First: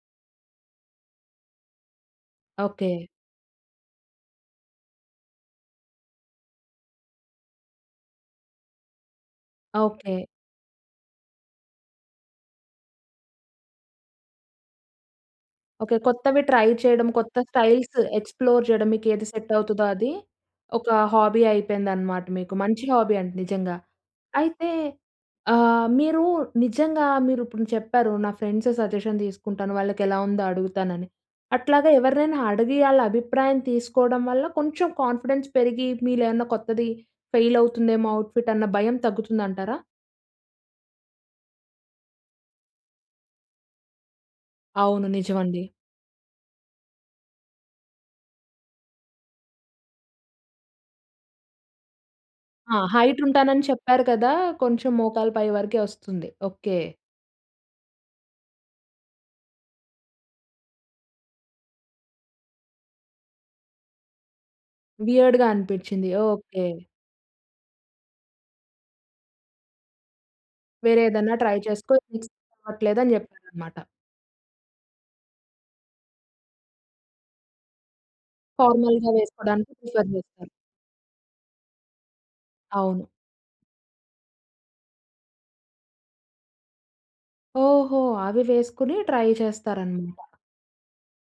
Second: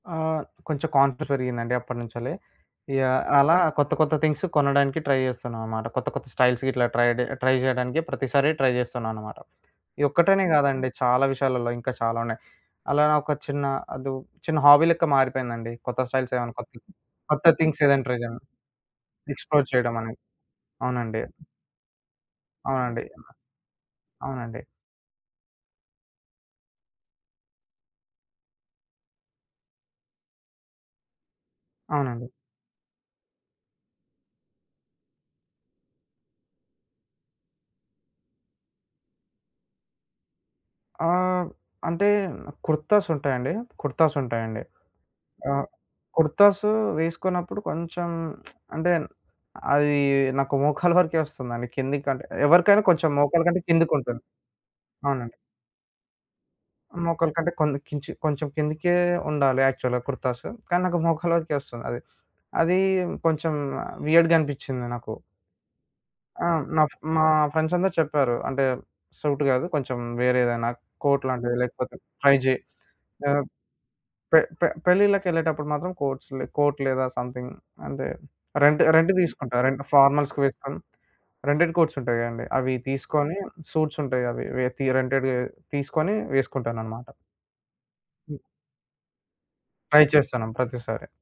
ఆహ్, కొంచెం కాన్ఫిడెన్స్ పెరిగిందండి అప్పటినుంచెల్లి. ఓకే. ఇగ అలా కొత్త కొత్త థింగ్సు కొనడానికి ట్రై చేస్తున్నాం అనమాట. కొత్త కొత్త స్టైల్స్ గిట్లా ట్రై జె ట్రై జేయడానికి ప్రతిసారి ట్రై చేస్తున్నా అనమాట. ఈ ఓకే. ఒక్కటనే గాదండి చాలా విషయాలలో ఇంకా చాలా ఉన్నాయి. అలా ఒక చిన్న అదు చిన్న హాబీ‌ లెక్క మారిపోయిందండి. ఓకే. కొత్త స్టైల్స్ కొత్తవి ఏమన్నా ట్రై కొత్త, చేయడం. కొత్త కొత్త థింగ్స్ స్టైల్స్ ఏదైనా ట్రై చేయడం, ఎక్స్‌ప్లో‌ర్ చేయడం మీకేది సెట్ ఎక్స్‌ప్లో‌ర్ అవుతదో చేయడం అది. అని. ఒక అవునండి. హాబీ అయిపోయిందనమాట మీకు. మంచి అవునండి. హాబీ అండి నిజంగా. అవునండి. అయితే ఆహ్, మీరు నిజంగా మీరిప్పుడు చెప్పారు నా ఫ్రెండ్స్ సజెషన్ తీసుకుంటాను, వాళ్ళకెలా ఉందో అడుగుతానని. అట్లాగా అవునండి. ఎవరినైనా అడిగి ఆళ్ళ అభిప్రాయం తీసుకోవడం వల్ల కొంచెం కాన్ఫిడెన్స్ పెరిగి మీలోయేమన్నా కొత్తది ఫెయిలవుతుందేమో అవుట్ ఫిట్ అన్న భయం తగ్గుతుందంటారా? ఆహ్, అంటే కుర్తాసుంటాయండి. కుర్తాసుంటాయండి. అవును. నిజమండి. ఆహ్, కుర్తాసు వేసుకున్నప్పుడు కొంచెం అంటే అది నాకు మోకాల వరకే వస్తుందండి. కిందకి అంటే ఆ! ఎవరికైనా కొంచెం హైట్ మోకాలు కంటే ఉంటానని చెప్పారు కిందకుంటుంది. కదా! కొంచెం మోకాలు అవునండి. పై వరకే ఒస్తుంది. ఓకే. మోకాల కంటే కొంది కొంచి కొంచం కిందికే ఉండాలి యాక్చువల్‌గా కుర్తాసు. కానీ నాకు మోకలి వరికే వస్తుంది అది. అదీ కొంచెం వియర్డ్‌గా అనిపిచింది నాకు. వియర్డ్‌గా అనిపిచ్చింది. ఆ! ఓకే. నా మా ఫ్రెండ్స్ అందరూ చెప్పారు. అంటే సూట్ కాదు. కొంచెం వేరే ఏదన్నా వేరే కోట్ ఏదన్నా లాంటిది ట్రై చేసుకో. లేకపోతే ఇది నీకు ట్రై జెయ్. సెట్ అవట్లేదని ఆహ్, చెప్పారన్నమాట. పె పె పెళ్లిల్లకెళ్ళేటప్పుడు మాత్రం, కోట్స్ లె కోట్ లేదా సమ్‌థింగ్. అంటే రెంట్ ఫార్మల్‌గా రెంట్ తీసుకుంటా వేసుకోడానికి ప్రిఫర్ ఫార్మల్స్ చేస్తారు. వేసుకొని రెంటెడ్ కోట్స్ ఉంటాయి కదండీ. అవి అవును. తీసుకొని సూట్స్ ఉంటాయి. అవి తి రెంటెడ్ తీసుకొని వేసుకుంటానన్నమాట. ఓహో! హ్మ్. అవి వేసుకొని ట్రై ట్రై చేస్తారన్నమాట. చేస్తన్నం ప్రతిసారి.